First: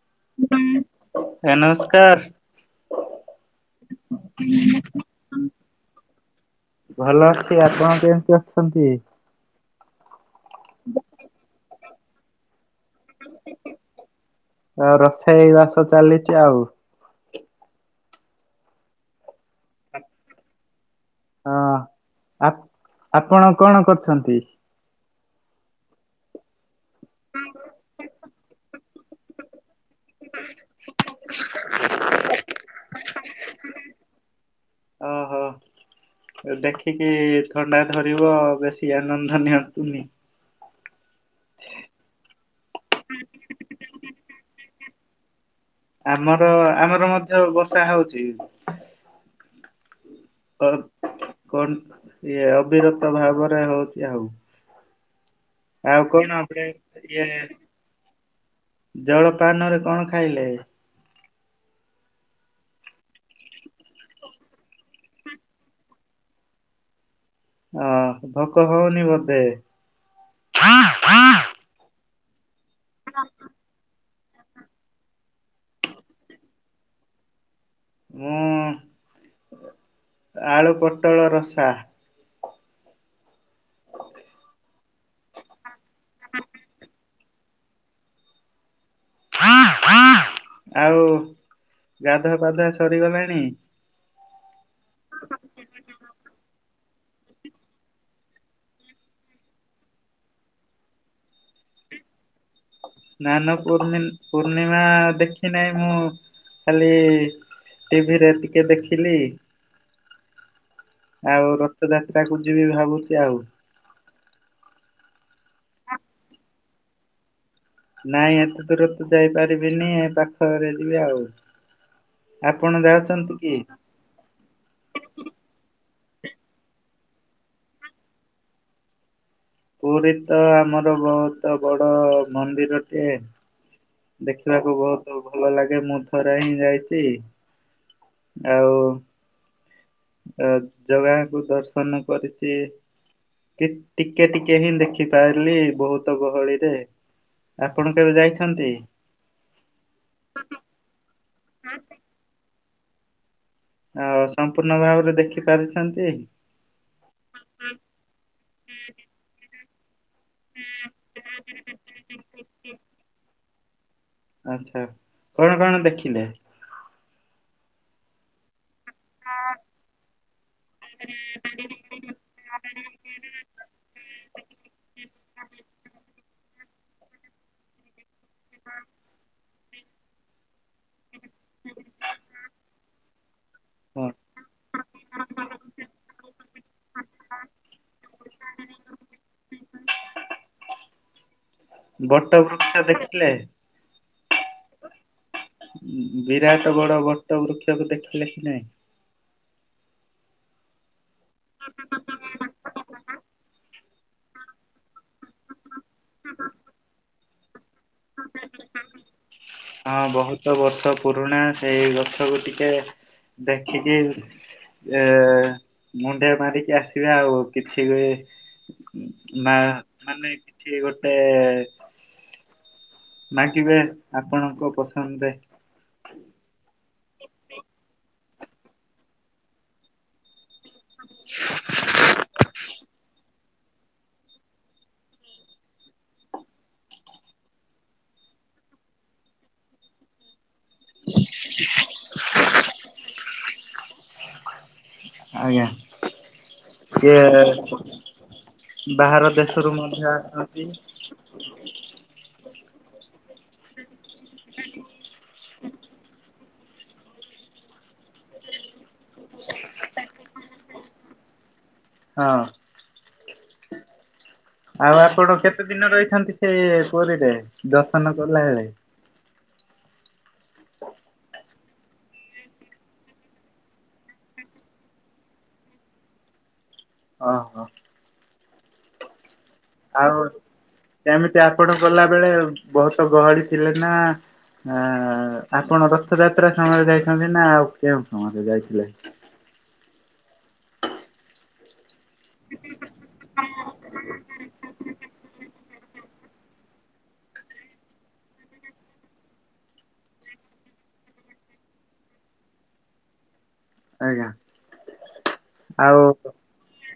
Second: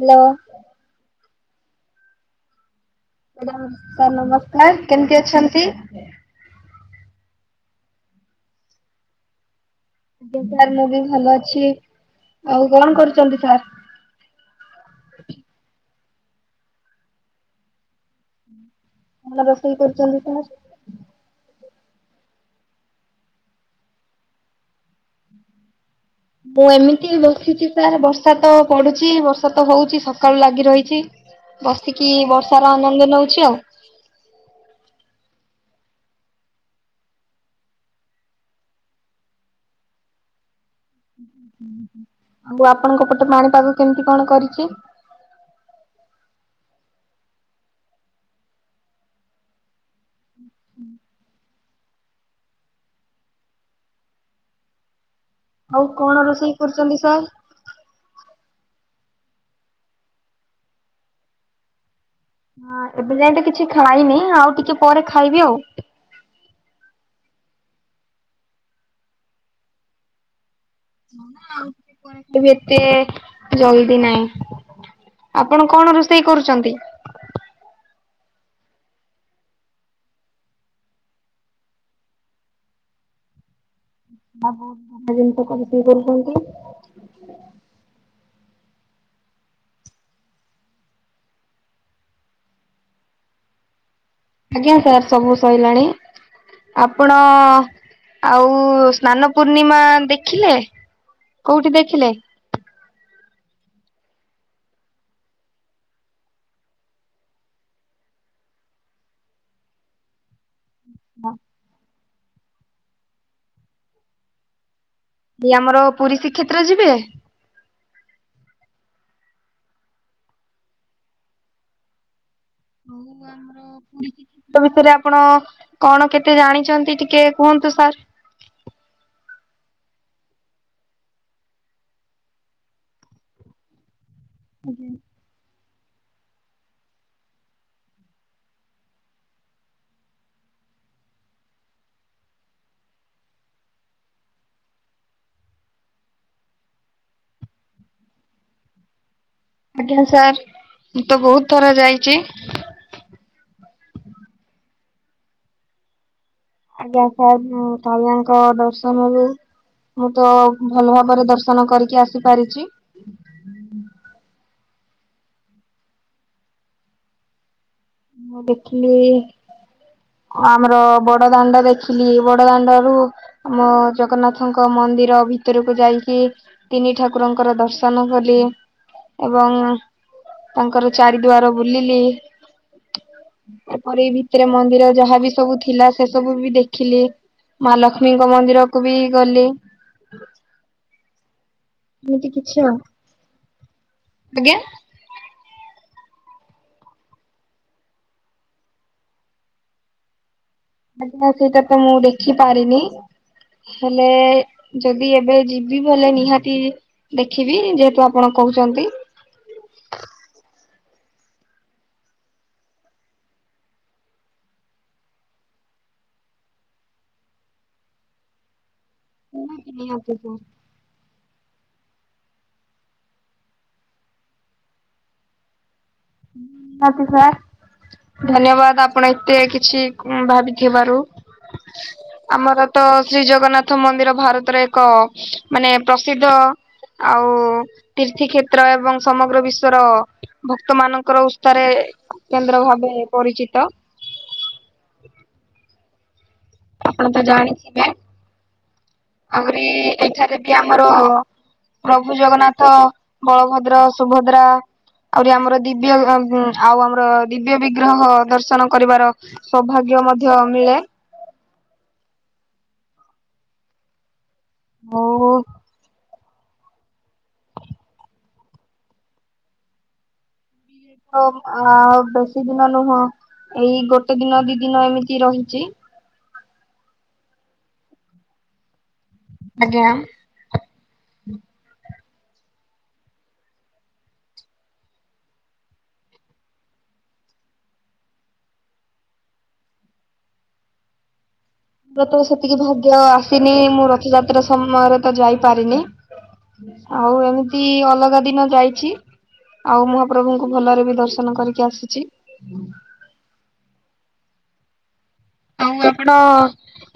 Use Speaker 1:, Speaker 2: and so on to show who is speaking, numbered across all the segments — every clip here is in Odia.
Speaker 1: ହ୍ୟାଲୋ।
Speaker 2: ଭାଇ ନମସ୍କାର।
Speaker 1: ସାର୍ ନମସ୍କାର କେମିତି ଅଛନ୍ତି?
Speaker 2: ଭଲ ଅଛି ଆପଣ କେମିତି ଅଛନ୍ତି?
Speaker 1: ଆଜ୍ଞା ସାର୍ ମୁଁ ବି ଭଲ ଅଛି ଆଉ କଣ କରୁଛନ୍ତି ସାର୍।
Speaker 2: ଆଉ ରୋଷେଇ ବାସ ଚାଲିଛି ଆଉ।
Speaker 1: କଣ ରୋଷେଇ କରିୁଛନ୍ତି ସାର୍।
Speaker 2: ହଁ ଆପ୍ ଆପଣ କଣ କରଛନ୍ତି।
Speaker 1: ମୁଁ ଏମିତି ବସିଛି ସାର୍ ବର୍ଷା ତ ପଡୁଛି ବର୍ଷା ତ ହଉଛି ସା କାଳୁ ଲାଗି ରହିଛି ବସିକି ବର୍ଷାର ଆନନ୍ଦ ନଉଛି ଆଉ।
Speaker 2: ଓହୋ। ଆ ଦେଖିକି ଥଣ୍ଡା ଧରିବ ବେଶୀ ଆନନ୍ଦ ନିଅନ୍ତୁନି।
Speaker 1: ଆଉ ଆପଣଙ୍କ ପଟେ ପାଣିପାଗ କେମିତି କଣ କରିଚି।
Speaker 2: ଆମର ଆମର ମଧ୍ୟ ବର୍ଷା ହଉଚି। କର କଣ ଇଏ ଅବିରତ ଭାବରେ ହଉଛି ଆଉ। ଆଉ କଣ ଆ
Speaker 1: ରୋଷେଇ
Speaker 2: ପ
Speaker 1: କରୁଛନ୍ତି ସାର୍?
Speaker 2: ଇଏ ଜଳପାନରେ କଣ ଖାଇଲେ।
Speaker 1: ହଁ ଏବେ ଯାଏ ତ କିଛି ଖାଇନି ଆଉ ଟିକେ ପରେ ଖାଇବି ଆଉ।
Speaker 2: ହଁ ଭୋକ ହଉନି ବଧେ।
Speaker 1: [inaudible] ବି ଏତେ ଜଲଦି ନାହିଁ ଆପଣ କଣ ରୋଷେଇ କରୁଛନ୍ତି।
Speaker 2: ମୁଁ ଆଳୁ ପୋଟଳ ରସା।
Speaker 1: ବା ବହୁତ ବଢ଼ିଆ ଜିନିଷ ତ ରୋଷେଇ କରୁଛନ୍ତି।
Speaker 2: ଆଉ ଗାଧୁ ପାଧୂଆ ସରିଗଲାଣି।
Speaker 1: ଆଜ୍ଞା ସାର୍ ସବୁ ସଇଲାଣି। ଆପଣ ଆଉ ସ୍ନାନ ପୂର୍ଣ୍ଣିମା ଦେଖିଲେ। କୋଉଠି ଦେଖିଲେ।
Speaker 2: ସ୍ନାନ ପୂର୍ଣିମ୍ ପୂର୍ଣ୍ଣିମା ଦେଖି ନାହିଁ ମୁଁ ଖାଲି ଟିଭିରେ ଟିକେ ଦେଖିଲି। ଆଉ ରଥଯାତ୍ରା କୁ ଯିବି ଭାବୁଛି ଆଉ।
Speaker 1: ଏଇ ଆମର ପୁରୀ ଶ୍ରୀ୍ଷେତ୍ର ଯିବେ।
Speaker 2: ନାଇଁ ଏତେ ଦୂର ତ ଯାଇପାରିବିନି ଏ ପାଖରେ ଯିବି ଆଉ। ଆପଣ ଯାଉଛନ୍ତି କି?
Speaker 1: ଥ ବିଷୟରେ ଆପଣ କଣ କେତେ ଜାଣିଛନ୍ତି ଟିକେ କୁହନ୍ତୁ ସାର୍।
Speaker 2: ପୁରୀ ତ ଆମର ବହୁତ ବଡ ମନ୍ଦିରଟେ ଦେଖିବାକୁ ବହୁତ ଭଲ ଲାଗେ ମୁଁ ଥରେ ହିଁ ଯାଇଛି ଆଉ ଅ ଜଗାକୁ ଦର୍ଶନ କରିଚି। କି ଟିକେ ଟିକେ ହିଁ ଦେଖି ପାରିଲି ବହୁତ ଗହଳିରେ। ଆପଣ କେବେ ଯାଇଛନ୍ତି?
Speaker 1: ଆଜ୍ଞା ସାର୍ ମୁଁ ତ ବହୁତ ଥର ଯାଇଚି।
Speaker 2: ଆଉ ସମ୍ପୂର୍ଣ୍ଣ ଭାବରେ ଦେଖି ପାରିଛନ୍ତି?
Speaker 1: ଆଜ୍ଞା ସାର୍ ମୁଁ କାଳିଆଙ୍କ ଦର୍ଶନରୁ ମୁଁ ତ ଭଲ ଭାବରେ ଦର୍ଶନ କରିକି ଆସିପାରିଚି।
Speaker 2: ଆଚ୍ଛା, କଣ କଣ ଦେଖିଲେ?
Speaker 1: ମୁଁ ଦେଖିଲି
Speaker 2: [unintelligible]
Speaker 1: ଆମର ବଡ ଦାଣ୍ଡ ଦେଖିଲି, ବଡ ଦାଣ୍ଡରୁ ଆମ ଜଗନ୍ନାଥଙ୍କ ମନ୍ଦିର ଭିତରୁକୁ ଯାଇକି ତିନି ଠାକୁରଙ୍କର ଦର୍ଶନ କଲି ଏବଂ ତାଙ୍କର ଚାରିଦୁଆର ବୁଲିଲି। ଏପରି
Speaker 2: ହଁ
Speaker 1: ଭିତରେ ମନ୍ଦିର ଯାହା ବିି ସବୁ ଥିଲା ସେ ସବୁ ବି ଦେଖିଲି। ମା ଲକ୍ଷ୍ମୀଙ୍କ ମନ୍ଦିରକୁ ବି ଗଲି।
Speaker 2: [inaudible]
Speaker 1: ଏମିତି କିଛି ଆ,
Speaker 2: ବୃକ୍ଷ ଦେଖିଲେ?
Speaker 1: ଆଜ୍ଞା।
Speaker 2: ବିରାଟ ବଡ ବଟ ବୃକ୍ଷକୁ ଦେଖିଲେ କି ନାଇଁ?
Speaker 1: ଆଜ୍ଞା ସେଇଟା ତ ମୁଁ ଦେଖିପାରିନି ହେଲେ ଯଦି ଏବେ ଯି ବି ବଲେ ନିହାତି ଦେଖିବି ଯେହେତୁ ଆପଣ କହୁଚନ୍ତି।
Speaker 2: ହଁ ବହୁତ ବର୍ଷ ପୁରୁଣା ସେଇ ଗଛକୁ ଟିକେ ଦେଖିଚି। ଏ ମୁଣ୍ଡିଆ ମାରିକି ଆସିବେ ଆଉ କିଛି ବି ମା ମାନେ
Speaker 1: ନିହାତି
Speaker 2: କିଛି ଗୋଟେ ମାଗିବେ ଆପଣଙ୍କ ପସନ୍ଦ ଦେ।
Speaker 1: ନାତି ସା ଧନ୍ୟବାଦ ଆପଣ ଏତେ କିଛି ଉଁ ଭାବିିଥିବାରୁ।
Speaker 2: [inaudible]
Speaker 1: ଆମର ତ ଶ୍ରୀ ଜଗନ୍ନାଥ ମନ୍ଦିର ଭାରତର ଏକ ମାନେ ପ୍ରସିଦ୍ଧ। ଆଉ ତିର୍ଥି କ୍ଷେତ୍ର ଏବଂ ସମଗ୍ର ବିଶ୍ବର ଭକ୍ତ ମାନ ଙ୍କର ଉସ୍ତାରେ କେନ୍ଦ୍ର ଭାବେ ପରିଚିତ।
Speaker 2: ଆଜ୍ଞା,
Speaker 1: ଆପଣ ତ
Speaker 2: କିଏ
Speaker 1: ଜାଣିଥିବେ ଆହୁରି ଏଠାରେ ବି
Speaker 2: ଆସନ୍ତି
Speaker 1: ଆମର ପ୍ରଭୁ ଜଗନ୍ନାଥ, ବଳଭଦ୍ର, ସୁଭଦ୍ରା। ଆହୁରି ଆମର ଦିବ୍ୟ ଏ ଉଁ ଆଉ ଆମର ଦିବ୍ୟ ବିଗ୍ରହ ଦର୍ଶନ କରିବାର ସୌଭାଗ୍ୟ ମଧ୍ୟ ମିଳେ।
Speaker 2: ଅଁ। ଆଉ ଆପଣ କେତେ ଦିନ ରହିଛନ୍ତି ସେ ପୁରୀରେ ଦର୍ଶନ କଲା ଏଳେ?
Speaker 1: ଉମ୍ ଆ ବେଶୀ ଦିନ ନୁହଁ ଏଇ ଗୋଟେ ଦିନ ଦି ଦିନ ଏମିତି ରହିଚି।
Speaker 2: ଅ ହ।
Speaker 1: ଆଜ୍ଞା।
Speaker 2: ଆଉ ଏମିତି ଆପଣ ଗଲା ବେଳେ ବହୁତ ଗହଳି ଥିଲେ ନା ଆ ଆପଣ ରଥଯାତ୍ରା ସମୟରେ ଯାଇଛନ୍ତି ନା ଆଉ କେଉଁ ସମୟରେ ଯାଇଥିଲେ?
Speaker 1: ମୋର ତ ସେତିକି ଭାଗ୍ୟ ଆସିନି ମୁଁ ରଥଯାତ୍ରା ସମୟରେ ତ ଯାଇପାରିନି। ଆଉ ଏମିତି ଅଲଗା ଦିନ ଯାଇଚି। ଆଉ ମହାପ୍ରଭୁଙ୍କୁ ଭଲରେ ବି ଦର୍ଶନ କରିକି ଆସିଚି।
Speaker 2: ଆଜ୍ଞା।
Speaker 1: ତମର
Speaker 2: ଆଉ
Speaker 1: କଣ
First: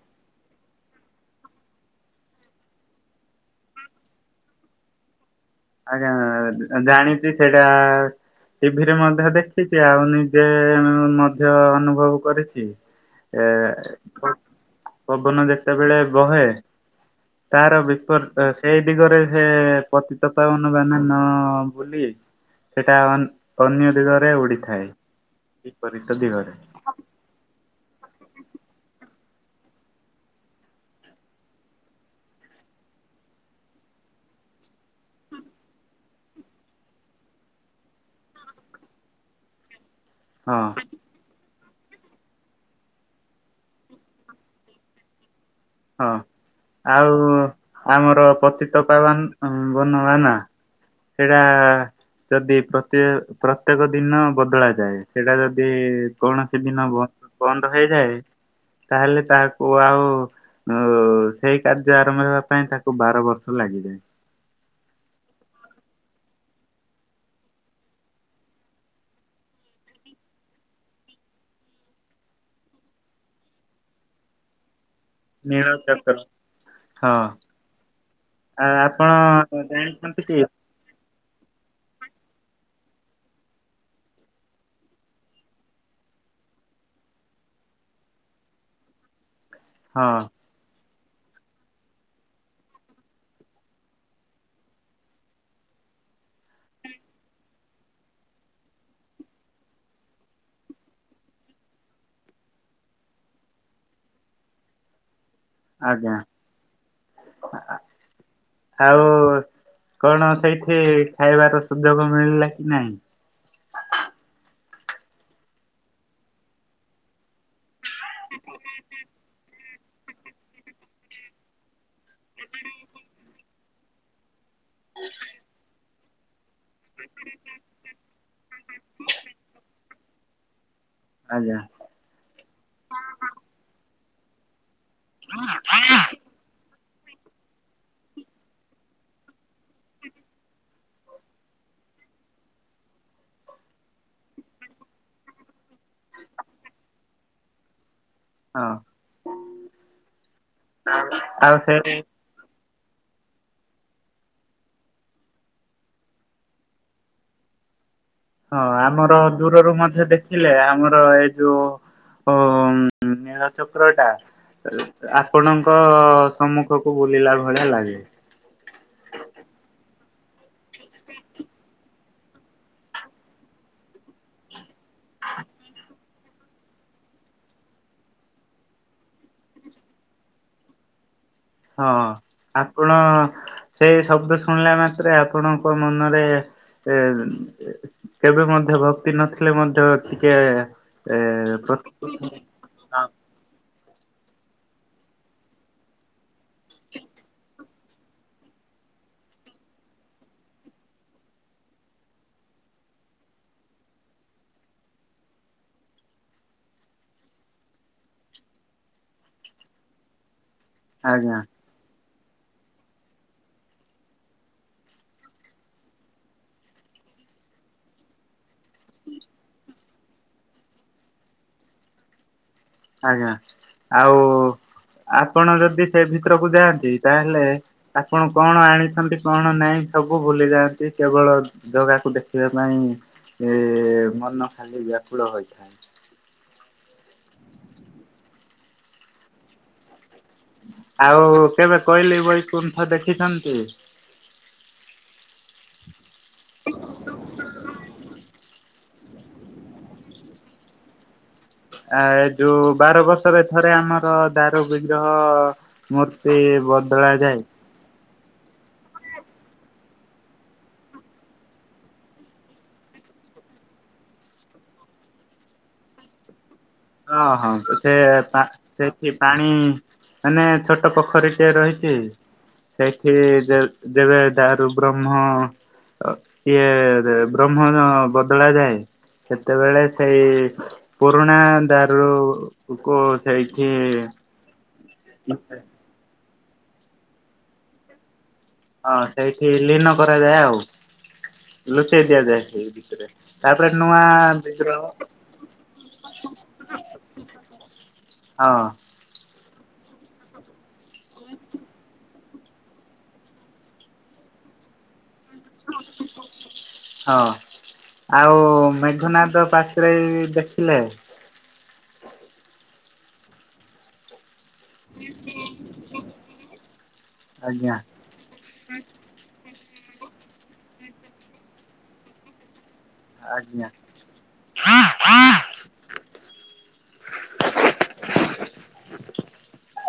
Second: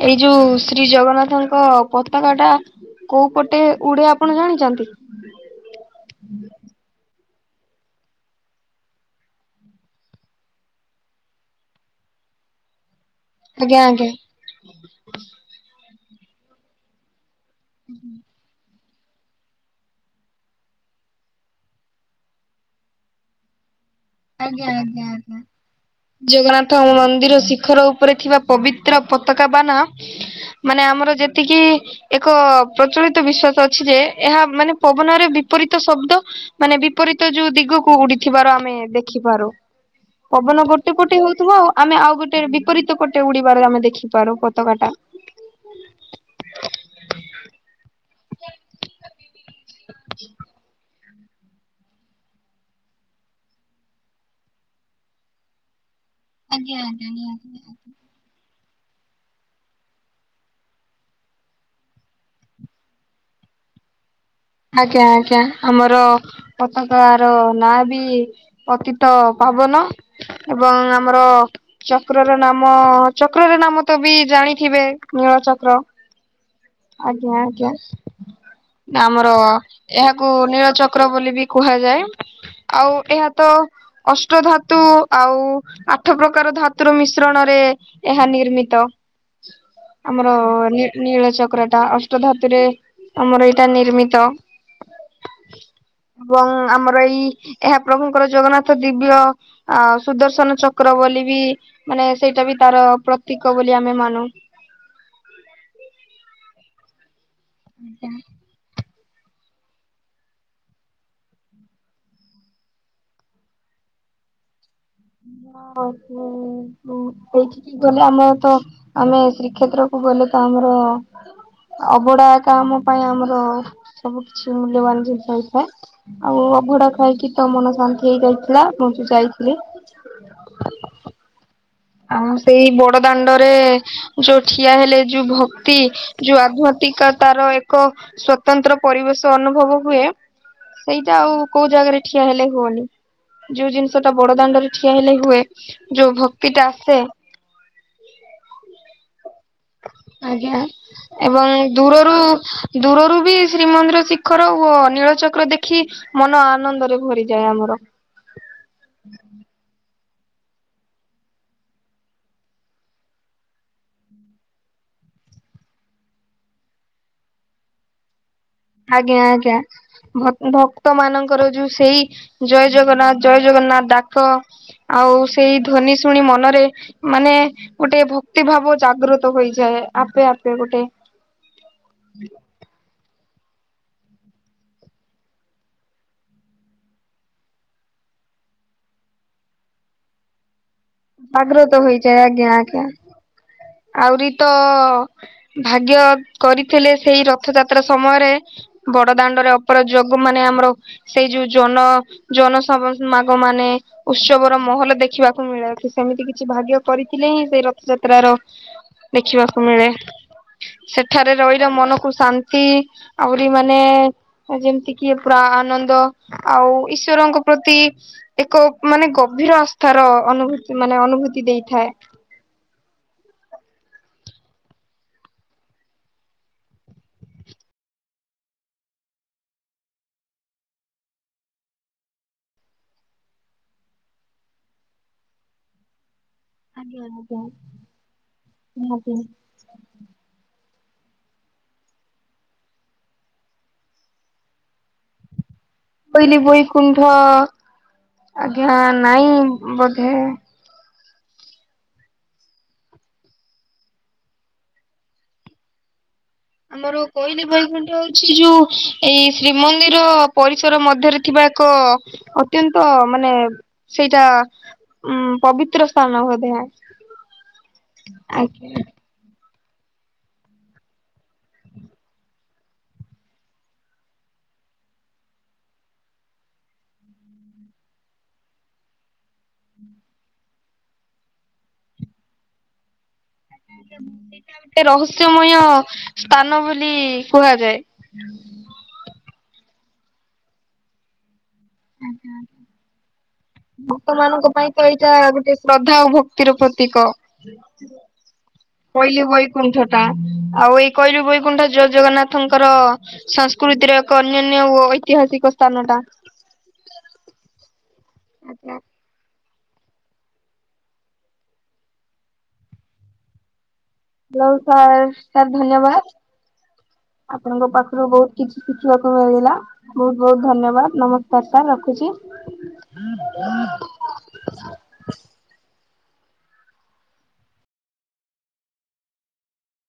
Speaker 1: ଏଇ ଯୋଉ ଶ୍ରୀ ଜଗନ୍ନାଥଙ୍କ ପତକାଟା କୋଉ ପଟେ ଉଡ଼େ ଆପଣ ଜାଣିଚନ୍ତି?
Speaker 2: ଆଜ୍ଞା ଆ ଜାଣିଚି ସେଇଟା ଟିଭିରେ ମଧ୍ୟ ଦେଖିଛି ଆଉ ନିଜେ ମଧ୍ୟ ଅନୁଭବ କରିଚି। ଏ
Speaker 1: ଆଜ୍ଞା ଆଜ୍ଞା।
Speaker 2: ପ ପବନ ଯେତେବେଳେ ବହେ ତାର ବିପର୍ ସେଇ ଦିଗରେ ସେପତି ପତିପାବନଵାନା ନ ବୁଲି ସେଟାଅନ୍ ଅନ୍ୟ ଦିଗରେ ସେ ଉଡିଥାଏ କିପରିତ ଦିଗରେ।
Speaker 1: ତ ମନ୍ଦିର ଶିଖର ଉପରେ ଥିବା ପବିତ୍ର ପତାକା ବାନା ମାନେ ଆମର ଯେତିକି? ଏକ ପ୍ରଚଳିତ ବିଶ୍ଵାସ ଅଛି ଯେ ଏହା ମାନେ ପବନରେ ବିପରୀତ ଶବ୍ଦ। ମାନେ ବିପରୀତ ଯୋଉ ଦିଗକୁ ଉଡିଥିବାର ଆମେ ଦେଖ ଦେଖିପାରୁ
Speaker 2: ହଁ
Speaker 1: ପବନ ଗୋଟେ ପୋଟେ ହଉଥିବ ଆମେ ଆଉ ଗୋଟେ ବିପରୀତ ପଟେ ଉଡିବାରେ ଆମେ ଦେଖିପାରୁ ପତାକା ଟା।
Speaker 2: ହଁ ଆଉ ଆମର ପ୍ରତିତ ପାବନ ବନ ନା। ସେଇଟା ଯଦି ପ୍ରତି ପ୍ରତ୍ୟେକ ଦିନ ବଦଳାଯାଏ ସେଇଟା ଯଦି କୌଣସି ଦିନ ବନ୍ଦ ହେଇଯାଏ ତାହେଲେ ତାହାକୁ ଆଉ ଓ ସେଇ କାର୍ଯ୍ୟ ଆରମ୍ଭ ହେବା ପାଇଁ ତାକୁ ବାର ବର୍ଷ ଲାଗିଯାଏ।
Speaker 1: ଆଜ୍ଞା ଆଜ୍ଞା ଆମର ପତାକା ର ନାଁ ବି ପତୀତ ପାବନ। ଏବଂ ଆମର ଚକ୍ରର ନାମ ଚକ୍ରର ନାମ ତ ବି ଜାଣିଥିବେ?
Speaker 2: ନୀଳ
Speaker 1: ନୀଳଚକ୍ର
Speaker 2: ଚକ୍ର ହଁ
Speaker 1: ଆଜ୍ଞା ଆଜ୍ଞା
Speaker 2: ଆ
Speaker 1: ନାମ। ହଁ
Speaker 2: ଆପଣ ଜାଣିଛନ୍ତି
Speaker 1: ଏହାକୁ
Speaker 2: କି
Speaker 1: ନୀଳଚକ୍ର ବୋଲି ବି କୁହାଯାଏ ଆଉ ଏହା ତ ଅଷ୍ଟ ଧାତୁ ଆଉ ଆଠ ପ୍ରକାର ଧାତୁର ମିଶ୍ରଣରେ ଏହା ନିର୍ମିତ।
Speaker 2: ହଁ
Speaker 1: ଆମର ନୀଳ ଚକ୍ର ଟା ଅଷ୍ଟ ଧାତୁରେ ଆମର ଏଇଟା ନିର୍ମି ତ। ଏବଂ ଆମର ଏଇ ଏହା ପ୍ରଭୁଙ୍କର ଜଗନ୍ନାଥ ଦିବ୍ୟ ଆ ସୁଦର୍ଶନ ଚକ୍ର ବୋଲି ବି ମାନେ ସେଇଟା ବି ତାର ପ୍ରତୀକ ବୋଲି ଆମେ ମାନୁ।
Speaker 2: ଆଜ୍ଞା।
Speaker 1: ନାଁ।
Speaker 2: ଆଉ କଣ ସେଇଠି ଖାଇବାର ସୁଯୋଗ ମିଳିଲା କି ନାଇଁ?
Speaker 1: ହଁ ମୁଁ ଉଁ ହୁଁ ଏଇଠିକି ଗଲେ ଆମର ତ ଆମେ ଶ୍ରୀକ୍ଷେତ୍ରକୁୁ ଗଲେ ତ ଆମର ଅବଢ଼ା ଏକା ଆମ ପାଇଁ ଆମର ସବୁ କିଛି ମୂଲ୍ୟବାନ ଜିନିଷ ହେଇଥାଏ ଆଉ ଅଭଡ଼ା ଖାଇକି ତ ମନ ଶାନ୍ତି ହେଇଯାଏ। ଲା ମୁଁ ବି ଯାଇଥିଲି।
Speaker 2: ଆଜ୍ଞା।
Speaker 1: ଆଉ ସେଇ ବଡ଼ ଦାଣ୍ଡରେ ଯୋଉ ଠିଆ ହେଲେ ଯୋଉ ଭକ୍ତି ଯୋଉ ଆଧୁଆ ଟିକା ତାର ଏକ ସ୍ଵତନ୍ତ୍ର ପରିବେଶ ଅନୁଭବ ହୁଏ। ସେଇଟା ଆଉ କୋଉ ଜାଗାରେ ଠିଆ ହେଲେ ହୁଅନି। ଯୋଉ ଜିନିଷଟା ବଡ଼ ଦାଣ୍ଡରେ ଠିଆ ହେଲେ ହୁଏ ଯୋଉ ଭକ୍ତିଟା ଆସେ
Speaker 2: ହଁ।
Speaker 1: ଆଜ୍ଞା ଏବଂ
Speaker 2: ଆଉ ସେ
Speaker 1: ଦୂରରୁ ଦୂରରୁ ବି ଶ୍ରୀମନ୍ଦିର ଶିଖର ଓ ନୀଳଚକ୍ର ଦେଖି ମନ ଆନନ୍ଦରେ ଭରିଯାଏ ଆମର।
Speaker 2: ହଁ ଆମର ଦୂରରୁ ମଧ୍ୟ ଦେଖିଲେ ଆମର ଏଇଠୁ ଅ, ଉଁ, ନୀଳଚକ୍ର ଟା ଆପଣଙ୍କ ସମ୍ମୁଖକୁ ବୁଲିଲା ଭଳିଆ ଲାଗେ।
Speaker 1: ଆଜ୍ଞା, ଆଜ୍ଞା। ଭ-ଉଁ, ଭକ୍ତ ମାନଙ୍କର ଯୋଉ ସେଇ ଜୟ ଜଗନ୍ନାଥ ଜୟ ଜଗନ୍ନାଥ ଡାକ ଆଉ ସେଇ ଧ୍ୱନି ଶୁଣି ମନରେ ମାନେ ଗୋଟେ ଭକ୍ତି ଭାବ ଜାଗ୍ରତ ହୋଇଯାଏ ଆପେ ଆପେ ଗୋଟେ।
Speaker 2: ହଁ ଆପଣ ସେଇ ଶବ୍ଦ ଶୁଣିଲା ମାତ୍ରେ ଆପଣଙ୍କ ମନରେ ଏ କେବେ ମଧ୍ୟ ଭକ୍ତି ନଥିଲେ ମଧ୍ୟ ଟିକେ
Speaker 1: ଆଗ୍ରତ ହୋଇଯାଏ, ଆଜ୍ଞା, ଆଜ୍ଞା। ଆଉରି ତ ଭାଗ୍ୟ କରିଥିଲେ ସେଇ ରଥଯାତ୍ରା ସମୟରେ ବଡ ଦାଣ୍ଡରେ ଅପର ଯୋଗୁ ମାନେ ଆମର ସେଇ ଯୋଉ ଜନ ଜନସମ ମାଗ ମାନେ ଉତ୍ସବର ମହଲ ଦେଖିବାକୁ ମିଳେ, ଏଠି ସେମିତି କିଛି ଭାଗ୍ୟ କରିଥିଲେ ହିଁ ସେଇ ରଥଯାତ୍ରାର ଦେଖିବାକୁ ମିଳେ, ସେଠାରେ
Speaker 2: ଆଜ୍ଞା
Speaker 1: ରଇ ଯେ ମନକୁ ଶାନ୍ତି ଆଉରି ମାନେ ଏ ଯେମିତି କି ପୁରା ଆ, ଆନନ୍ଦ ଆଉ ଈଶ୍ଵରଙ୍କ ପ୍ରତି ଏକ ମାନେ ଗଭୀର ଆସ୍ଥାର ଅନୁଭୂତି ମାନେ ଅନୁଭୂତି ଦେଇଥାଏ।
Speaker 2: ଆଜ୍ଞା, ଆଉ ଆପଣ ଯଦି ସେ ଭିତରକୁ ଯାଆନ୍ତି ତାହେଲେ ଆପଣ କଣ ଆଣିଛନ୍ତି କଣ ନାହିଁ ସବୁ ଭୁଲି ଯାଆନ୍ତି, କେବଳ ଜଗାକୁ ଦେଖିବା ପାଇଁ ମନ ଏ, ଖାଲି ବ୍ୟାକୁଳ ହୋଇଥାଏ।
Speaker 1: ଆଜ୍ଞା, ଆଜ୍ଞା ନିହାତି, ନିହାତି।
Speaker 2: ଆଉ କେବେ କୋଇଲି ବୈକୁଣ୍ଠ ଦେଖିଛନ୍ତି?
Speaker 1: କୋଇଲି ବୈକୁଣ୍ଠ ଆଜ୍ଞା ନାଇଁ ବୋଧେ।
Speaker 2: ଆ, ଯୋଉ ବାର ବର୍ଷରେ ଥରେ ଆମର ଦାରୁ ବିଗ୍ରହ ମୂର୍ତ୍ତି ବଦଳା ଯାଏ।
Speaker 1: ସିଏ ହଉଛି ଯୋଉ ଏଇ ଶ୍ରୀମନ୍ଦିର ପରିସର ମଧ୍ୟରେ ଥିବା ଏକ ଅତ୍ୟନ୍ତ ମାନେ ସେଇଟା ଉଁ, ପବିତ୍ର ସ୍ଥାନ ବୋଧେ।
Speaker 2: ଅ ହଁ।
Speaker 1: ଆଜ୍ଞା।
Speaker 2: [unintelligible] ଯେ ପାଣି ମାନେ ଛୋଟ ପୋଖରୀ ଟିଏ ରହିଚି ସେଇଠି ଯେ ଯେବେ ଦାରୁ ବ୍ରହ୍ମ ଓ ସିଏ ଯେ ବ୍ରହ୍ମ ଯୋ ବଦଳା ଯାଏ। ସେତେବେଳେ ସେଇ ପୁରୁଣା ଦାରୁକୁ ସେଇଠି
Speaker 1: ଟେ ରହସ୍ୟମୟ ସ୍ଥାନ ବୋଲି କୁହାଯାଏ।
Speaker 2: ହଁ ସେଇଠି ଲୀନ କରାଯାଏ ଆଉ। ଲୁଚେଇ
Speaker 1: ଆଜ୍ଞା,
Speaker 2: ଦିଆଯାଏ ସେଇ ଭିତରେ ତାପରେ ନୂଆ
Speaker 1: ଭକ୍ତମାନଙ୍କ ପାଇଁ
Speaker 2: ବିଗ୍ରହ
Speaker 1: ତ ଏଇଟା ଗୋଟେ ଶ୍ରଦ୍ଧା ଆଉ ଭ କ୍ତିର ପ୍ରତୀକ।
Speaker 2: ହଁ।
Speaker 1: କୋଇଲି ବୈକୁଣ୍ଠ ଟା ଆଉ ଏଇ କୋଇଲି ବୈକୁଣ୍ଠ ଜୟ ଜଗନ୍ନାଥ ଥଙ୍କର ସଂସ୍କୃତିର ଏକ ଅନ୍ୟାନ୍ୟ ଓ ଐତିହାସିକ ସ୍ଥାନ ଟା।
Speaker 2: ହଁ ଆଉ
Speaker 1: ଆଜ୍ଞା
Speaker 2: ମେଘନାଦ ପାଚେରି ଦେଖିଲେ?
Speaker 1: [unintelligible] ସାର୍ ଧନ୍ୟବାଦ। ଆପଣଙ୍କ
Speaker 2: ଆଜ୍ଞା
Speaker 1: ପାଖରୁ ବହୁତ୍ କିଛି ଶିଖିବାକୁ ମିଳିଲା, ବହୁତ ବହୁତ ଧନ୍ୟବାଦ ନମସ୍କାର ସାର୍ ରଖୁଛି।
Speaker 2: ଆଜ୍ଞା।